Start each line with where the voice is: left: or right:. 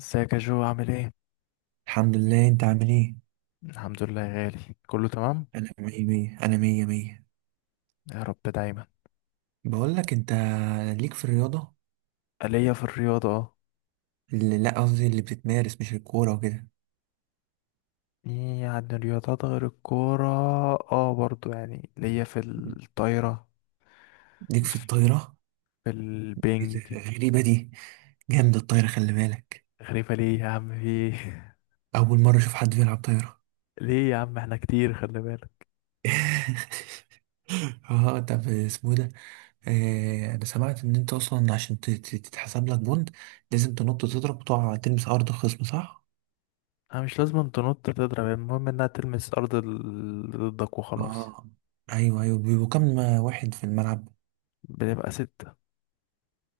left: ازيك يا جو، عامل ايه؟
right: الحمد لله. انت عامل ايه؟
left: الحمد لله يا غالي، كله تمام؟
right: انا مية مية، انا مية مية.
left: يا رب دايما.
right: بقول لك انت، ليك في الرياضة
left: ليا في الرياضة، اه.
right: لا قصدي اللي بتتمارس، مش الكورة وكده.
left: يعني رياضات غير الكورة. اه، برضو يعني ليا في الطايرة.
right: ليك في
left: في
right: الطايرة؟ ايه
left: البنج.
right: ده؟ غريبة دي. جامدة الطايرة، خلي بالك.
left: غريبة ليه يا عم، في ايه؟
right: اول مرة اشوف حد بيلعب طايرة.
left: ليه يا عم؟ احنا كتير، خلي بالك.
right: اه، طب اسمه ده، انا سمعت ان انت اصلا عشان تتحسب لك بوند لازم تنط تضرب وتقع تلمس ارض الخصم، صح؟
left: انا مش لازم تنط تضرب، المهم انها تلمس ارض اللي ضدك وخلاص.
right: اه. ايوه، ايوه، بيبقوا كام واحد في الملعب؟
left: بنبقى ستة.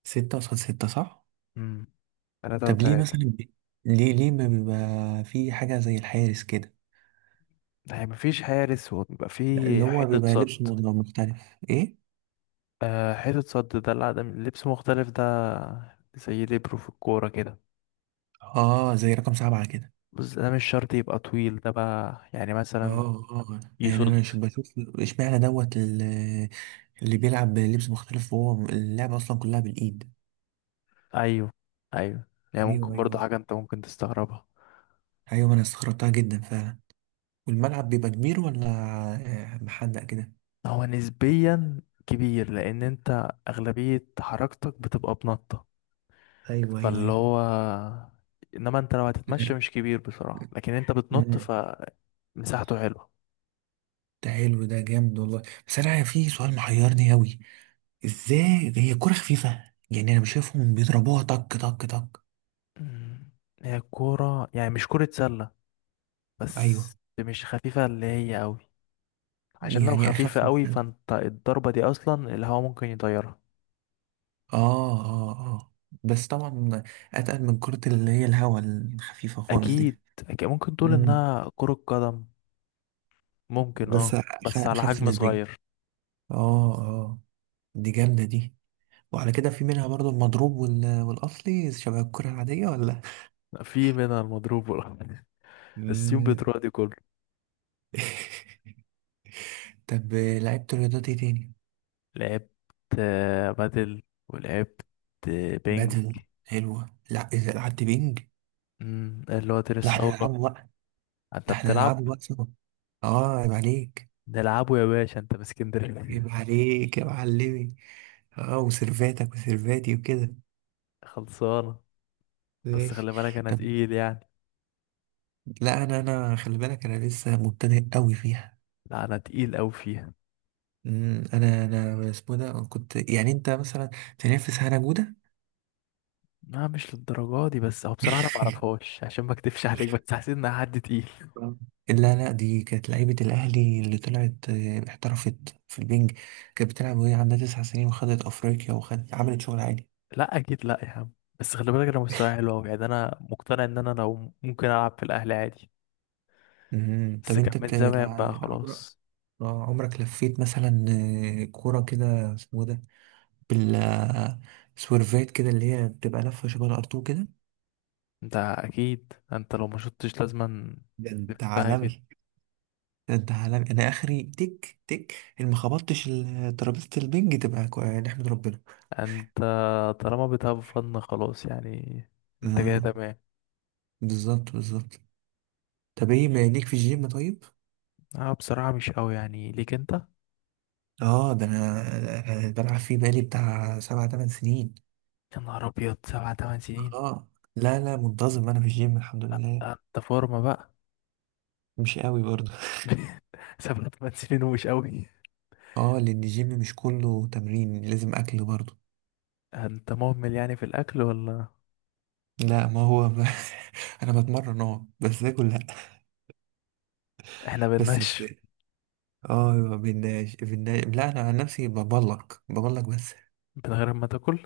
right: ستة قصاد ستة، صح؟
left: امم. تلاتة
right: طب ليه
left: وتلاتة.
right: مثلا ليه ما بيبقى في حاجة زي الحارس كده؟
left: يعني مفيش حارس وبيبقى
right: لا،
left: في
right: اللي هو
left: حيطة
right: بيبقى
left: صد.
right: لبسه مختلف. ايه؟
left: آه، حتة صد دلع ده العدم، لبس مختلف ده. زي ليبرو في الكورة كده.
right: اه، زي رقم 7 كده.
left: بس ده مش شرط يبقى طويل، ده بقى يعني مثلا.
right: اه اه، يعني
left: يصد.
right: انا مش بشوف اشمعنى دوت اللي بيلعب بلبس مختلف وهو اللعبة اصلا كلها بالايد.
left: أيوه، أيوه. يعني ممكن
right: ايوه،
left: برضه
right: ايوه،
left: حاجة أنت ممكن تستغربها.
right: ايوه، ما انا استغربتها جدا فعلا. والملعب بيبقى كبير ولا؟ محدق كده.
left: هو نسبيا كبير، لأن أنت أغلبية حركتك بتبقى بنطة.
right: ايوه، ايوه،
left: فاللي
right: ايوه.
left: هو، إنما أنت لو هتتمشى
right: لا.
left: مش كبير بصراحة، لكن أنت بتنط
right: مم.
left: فمساحته حلوة.
right: ده حلو، ده جامد والله. بس انا في سؤال محيرني اوي، ازاي ده؟ هي كرة خفيفة؟ يعني انا مش شايفهم بيضربوها طك طك طك.
left: مم. هي الكورة يعني مش كرة سلة.
right: ايوه.
left: بس مش خفيفة اللي هي أوي، عشان لو
right: يعني
left: خفيفة
right: اخف من
left: قوي
right: السله.
left: فانت الضربة دي اصلا الهوا ممكن يطيرها.
right: اه، اه، اه، بس طبعا اتقل من كرة اللي هي الهوا الخفيفة خالص
left: اكيد،
right: دي.
left: اكيد ممكن تقول
right: مم.
left: انها كرة قدم. ممكن، اه.
right: بس
left: بس على
right: اخف
left: حجم
right: نسبيا.
left: صغير.
right: اه، اه. دي جامدة دي. وعلى كده في منها برضو المضروب والاصلي شبه الكرة العادية ولا؟
left: في منها المضروب والحاجات دي. السيوم
right: مم.
left: بتروح دي كله.
right: طب لعبت رياضات ايه تاني؟
left: لعبت بادل. ولعبت بينج.
right: بدل حلوة. لا، اذا لعبت بينج.
left: اللي هو
right: لا،
left: تنس
right: احنا
left: طاولة.
right: نلعبه.
left: انت
right: ده احنا
left: بتلعب.
right: نلعبه بقى سوا. اه، عيب عليك.
left: نلعبه يا باشا، انت من اسكندرية.
right: عيب عليك يا معلمي. اه، وسيرفاتك وسيرفاتي وكده.
left: خلصانة. بس
right: ماشي.
left: خلي بالك، انا
right: طب
left: تقيل يعني.
right: لا، انا خلي بالك، انا لسه مبتدئ قوي فيها.
left: لا، انا تقيل اوي فيها.
right: انا اسمه ده، كنت يعني انت مثلا تنافس هنا جوده؟
left: لا، مش للدرجة دي، بس هو بصراحة أنا معرفهاش عشان ما أكدبش عليك، بس حسيت إنها حد تقيل.
right: آه. لا لا، دي كانت لعيبة الأهلي اللي طلعت احترفت في البنج. كانت بتلعب وهي عندها 9 سنين، وخدت أفريقيا وخدت، عملت شغل عالي.
left: لا أكيد، لا يا عم. بس خلي بالك، أنا مستواي حلو أوي يعني أنا مقتنع إن أنا لو ممكن ألعب في الأهلي عادي.
right: مم. طب
left: بس كان
right: أنت
left: من زمان بقى
right: بتلعب؟
left: خلاص.
right: اه، عمرك لفيت مثلا كورة كده اسمه ده، بالسورفات كده اللي هي بتبقى لفة شبه الأرتو كده؟
left: أنت أكيد أنت لو ما شطتش لازما
right: ده انت
left: تلفها كده.
right: عالمي. ده انت عالمي، انا اخري تك تك ان ما خبطتش ترابيزة البنج تبقى نحمد ربنا.
left: أنت طالما بتهاف فن خلاص يعني. أنت كده
right: اه،
left: تمام.
right: بالظبط بالظبط. طب ايه، ما ليك في الجيم طيب؟
left: أه، بصراحة مش أوي يعني ليك أنت.
right: اه، ده انا أنا بلعب فيه بقالي بتاع 7 8 سنين.
left: يا نهار أبيض، سبع تمن سنين؟
right: اه، لا لا، منتظم انا في الجيم الحمد
left: لأ،
right: لله.
left: أنت فورمة بقى.
right: مش قوي برضه.
left: سبع تمن سنين ومش أوي؟
right: اه، لان الجيم مش كله تمرين، لازم اكل برضه.
left: انت مهمل يعني في الاكل ولا؟
right: لا، ما هو انا بتمرن، بس اكل لا.
left: احنا
right: بس
left: بننشف
right: اه، ما بيناش بيناش، لا انا عن نفسي ببلك ببلك بس.
left: من غير ما تاكل؟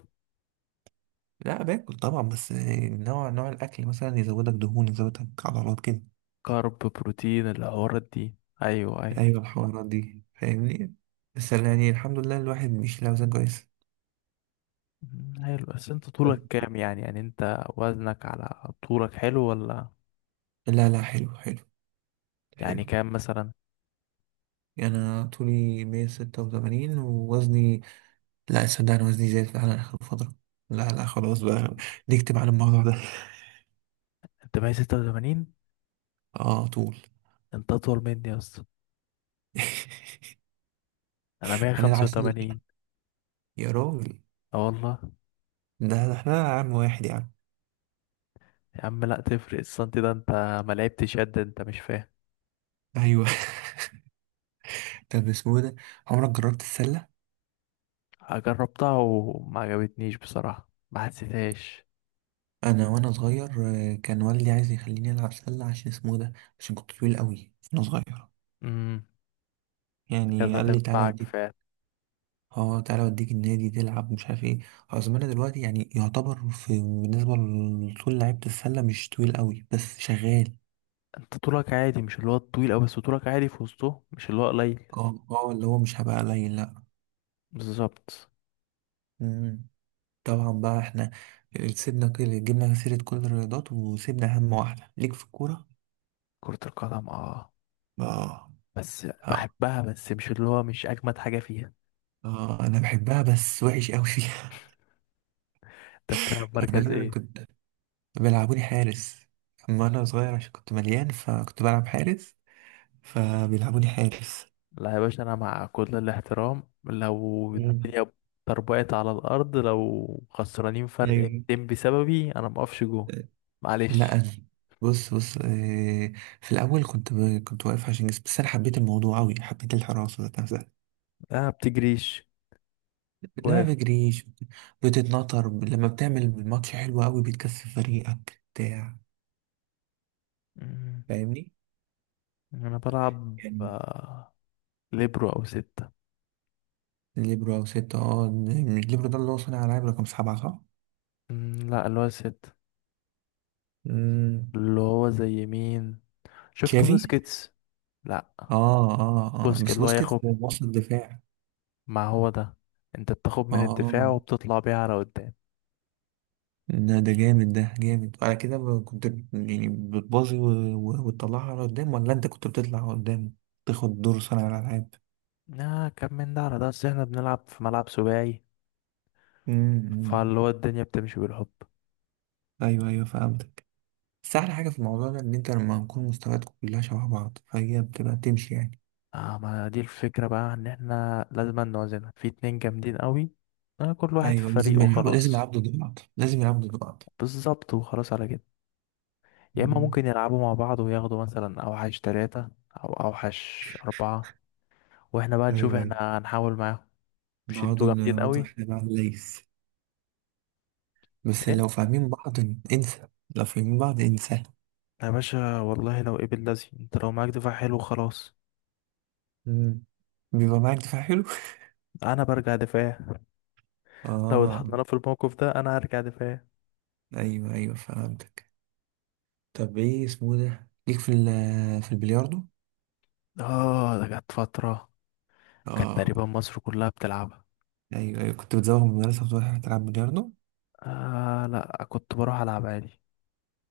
right: لا، باكل طبعا، بس نوع الاكل مثلا يزودك دهون، يزودك عضلات كده.
left: كارب بروتين الحوارات دي. ايوه، ايوه.
right: ايوه، الحوارات دي فاهمني. بس يعني الحمد لله، الواحد بيشيل اوزان كويس.
left: حلو. بس انت طولك كام؟ يعني انت وزنك على طولك حلو ولا؟
right: لا لا، حلو حلو.
left: يعني
right: حلو.
left: كام مثلا؟
right: يعني انا طولي 186 ووزني، لا صدق، انا وزني زاد فعلا اخر فتره. لا لا، خلاص بقى. نكتب على الموضوع ده.
left: انت 186؟
right: اه، طول.
left: انت اطول مني يا اسطى. انا
right: هنلعب سلة.
left: 185.
right: يا راجل،
left: اه والله
right: ده احنا عام واحد يا عم.
left: يا عم، لا تفرق السنتي ده، انت ما لعبتش قد انت، مش فاهم.
right: ايوه. طب اسمه إيه ده، عمرك جربت السلة؟
left: جربتها وما عجبتنيش بصراحة، ما حسيتهاش.
right: انا وانا صغير كان والدي عايز يخليني العب سلة عشان اسمه إيه ده، عشان كنت طويل قوي وانا صغير.
left: امم. كانت
right: يعني قال لي تعالى
left: هتنفعك.
right: اوديك. اه، تعالى اوديك النادي تلعب مش عارف ايه. اظن انا دلوقتي يعني يعتبر في بالنسبة لطول لعيبة السلة مش طويل قوي، بس شغال.
left: انت طولك عادي، مش اللي هو الطويل أوي، بس طولك عادي في وسطه، مش اللي هو قليل.
right: اه، اه، اللي هو مش هبقى قليل، لا.
left: بالظبط.
right: مم. طبعا بقى احنا سيبنا، كل جبنا سيرة كل الرياضات، وسيبنا أهم واحدة ليك في الكورة.
left: كرة القدم، اه.
right: اه.
left: بس
right: اه،
left: بحبها، بس مش اللي هو مش أجمد حاجة فيها.
right: اه، أنا بحبها بس وحش أوي فيها.
left: انت بتلعب مركز
right: أنا
left: ايه؟
right: كنت بيلعبوني حارس. أما أنا صغير عشان كنت مليان فكنت بلعب حارس، فبيلعبوني حارس.
left: لا يا باشا، أنا مع كل الاحترام لو
right: مم.
left: الدنيا طربقت على الأرض، لو خسرانين فرق
right: أيوه.
left: 200 بسببي، أنا مقفش جوه.
right: لا
left: معلش.
right: أنا بص بص في الأول كنت كنت واقف عشان جسمي، بس أنا حبيت الموضوع أوي، حبيت الحراسة.
left: لا بتجريش،
right: لا،
left: واقف.
right: ما بجريش. بتتنطر لما بتعمل ماتش حلو قوي، بتكسب فريقك بتاع.
left: مم.
right: فاهمني.
left: أنا بلعب
right: يعني
left: ليبرو أو ستة.
right: ليبرو او ستة. اه، مش ليبرو ده اللي هو صانع العاب رقم 7 صح؟
left: مم، لا، اللي هو ستة.
right: امم.
left: اللي هو زي مين؟ شفت
right: تشافي؟
left: بوسكيتس. لا،
right: اه، اه، اه،
left: بوسكيت
right: بس
left: اللي هو
right: بوسكيتس
left: ياخد.
right: وسط الدفاع.
left: ما هو ده، انت بتاخد
right: اه،
left: من الدفاع
right: آه.
left: وبتطلع بيها على قدام.
right: ده، ده جامد، ده جامد. وعلى كده كنت يعني بتبازي وتطلعها على قدام، ولا انت كنت بتطلع قدام تاخد دور صانع الالعاب؟
left: كم من ده على ده، اصل احنا بنلعب في ملعب سباعي.
right: امم، أمم.
left: فاللي هو الدنيا بتمشي بالحب.
right: ايوه، ايوه، فهمتك. بس أحلى حاجة في الموضوع ده إن أنت لما نكون مستوياتكم كلها شبه بعض فهي بتبقى تمشي يعني.
left: اه، ما دي الفكرة بقى، ان احنا لازم نوازنها في اتنين جامدين قوي. آه، كل واحد في
right: أيوة،
left: فريق
right: لازم
left: وخلاص.
right: يلعبوا ضد بعض، لازم يلعبوا ضد بعض.
left: بالظبط، وخلاص على كده. يا اما
right: مم.
left: ممكن يلعبوا مع بعض وياخدوا مثلا اوحش تلاتة، او اوحش اربعة، واحنا بقى نشوف،
right: ايوه، ايوه.
left: احنا هنحاول معاهم. مش
right: نقعدوا
left: انتوا جامدين
right: نقعدوا
left: قوي.
right: احنا بقى ليس. بس لو فاهمين بعض انسى، لو فاهمين بعض انسى.
left: يا باشا والله، لو قبل لازم، انت لو معاك دفاع حلو خلاص.
right: مم. بيبقى معاك دفاع حلو.
left: انا برجع دفاع. لو
right: اه.
left: اتحطينا في الموقف ده انا هرجع دفاع.
right: ايوه، ايوه، فهمتك. طب ايه اسمه ده، ليك في في البلياردو؟
left: اه، ده كانت فترة، كانت
right: اه.
left: تقريبا مصر كلها بتلعبها.
right: ايوو، ايوه، كنت بتزوغ من المدرسة وتروح تلعب بلياردو؟
left: آه لا، كنت بروح العب عادي،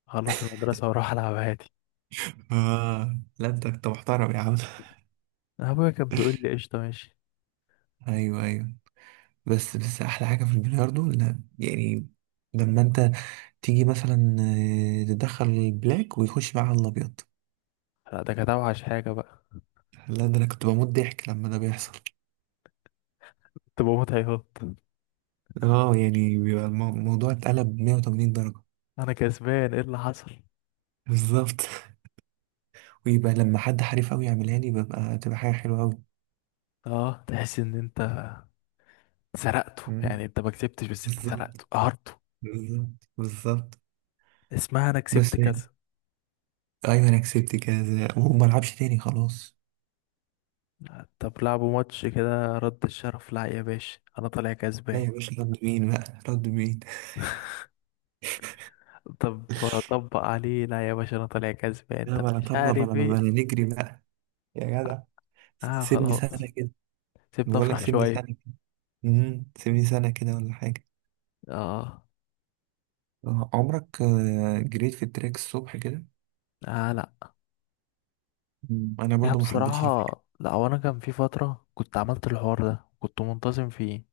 left: خلص المدرسة واروح العب عادي.
right: اه، لا، انت محترم يا عم.
left: ابويا كان بيقول لي قشطة ماشي.
right: ايوه، ايوه. بس احلى حاجه في البلياردو، لا يعني، لما انت تيجي مثلا تدخل البلاك ويخش معاها الابيض.
left: لا، ده كانت اوحش حاجة بقى.
right: لا، ده انا كنت بموت ضحك لما ده بيحصل.
left: كنت بموت عياط.
right: اه، يعني بيبقى الموضوع اتقلب 180 درجه.
left: انا كسبان ايه اللي حصل؟
right: بالظبط. ويبقى لما حد حريف قوي يعملها لي تبقى حاجه حلوه قوي.
left: اه، تحس ان انت سرقته، يعني
right: مم.
left: انت ما كسبتش بس انت
right: بالظبط،
left: سرقته قهرته.
right: بالظبط، بالظبط.
left: اسمها انا كسبت
right: بس،
left: كذا.
right: ايوه، انا كسبت كذا وما العبش تاني خلاص.
left: طب لعبوا ماتش كده رد الشرف، لا يا باشا، انا طالع
right: لا
left: كسبان.
right: يا باشا، رد مين بقى، رد مين.
left: طب طبق عليه، لا يا باشا، انا طالع كسبان،
right: لا،
left: طب
right: بلا
left: مش
right: طبل،
left: عارف
right: بلا بلا،
left: ايه.
right: نجري بقى. يا جدع،
left: اه،
right: سيبني سنة
left: خلاص.
right: كده.
left: سيبنا
right: بقول لك
left: افرح
right: سيبني
left: شويه.
right: سنة كده. سيبني سنة كده ولا حاجة.
left: اه،
right: عمرك جريت في التراك الصبح كده؟
left: اه، لا
right: انا
left: يا
right: برضو ما حبيتش
left: بصراحه.
right: الفكرة.
left: لا، هو انا كان في فتره كنت عملت الحوار ده، كنت منتظم فيه.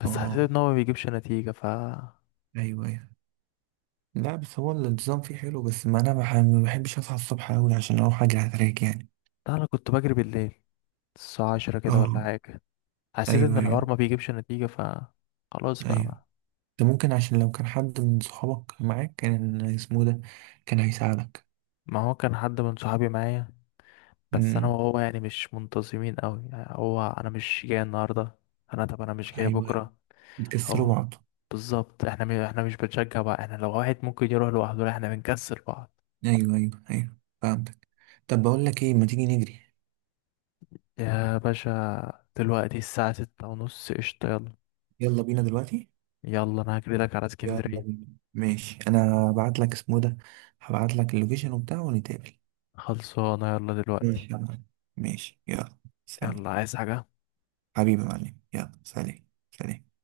left: بس حسيت
right: اه،
left: ان هو ما بيجيبش نتيجه، ف لا.
right: ايوه، ايوه. لا، بس هو النظام فيه حلو، بس ما انا بح- ما بحبش اصحى الصبح قوي عشان اروح اجري على التراك يعني.
left: انا كنت بجري بالليل، الساعه 10 كده ولا
right: اه،
left: حاجه. حسيت
right: ايوه،
left: ان الحوار
right: ايوه،
left: ما بيجيبش نتيجه، ف خلاص بقى
right: ايوه.
left: ما.
right: ده ممكن عشان لو كان حد من صحابك معاك كان اسمه ده، كان هيساعدك.
left: ما هو كان حد من صحابي معايا، بس انا
right: امم.
left: وهو يعني مش منتظمين قوي، يعني هو انا مش جاي النهارده، انا طب انا مش جاي
right: ايوه، ايوه،
left: بكره.
right: بتكسروا
left: هو،
right: بعض.
left: بالظبط. احنا احنا مش بنشجع بعض، احنا لو واحد ممكن يروح لوحده، لا، احنا بنكسل بعض.
right: ايوه، ايوه، ايوه، فهمتك. طب بقول لك ايه، ما تيجي نجري؟
left: يا باشا دلوقتي الساعة ستة ونص، قشطة، يلا.
right: يلا بينا دلوقتي.
left: يلا انا هجري لك على
right: يلا
left: اسكندرية.
right: بينا. ماشي، انا هبعت لك اسمه ده، هبعت لك اللوكيشن وبتاع ونتقابل.
left: خلصانة، يلا دلوقتي.
right: ماشي، يلا. ماشي، يلا. سلام.
left: يلا، عايز حاجة؟
right: حبيبي يا معلم، يلا، سلام، سلام.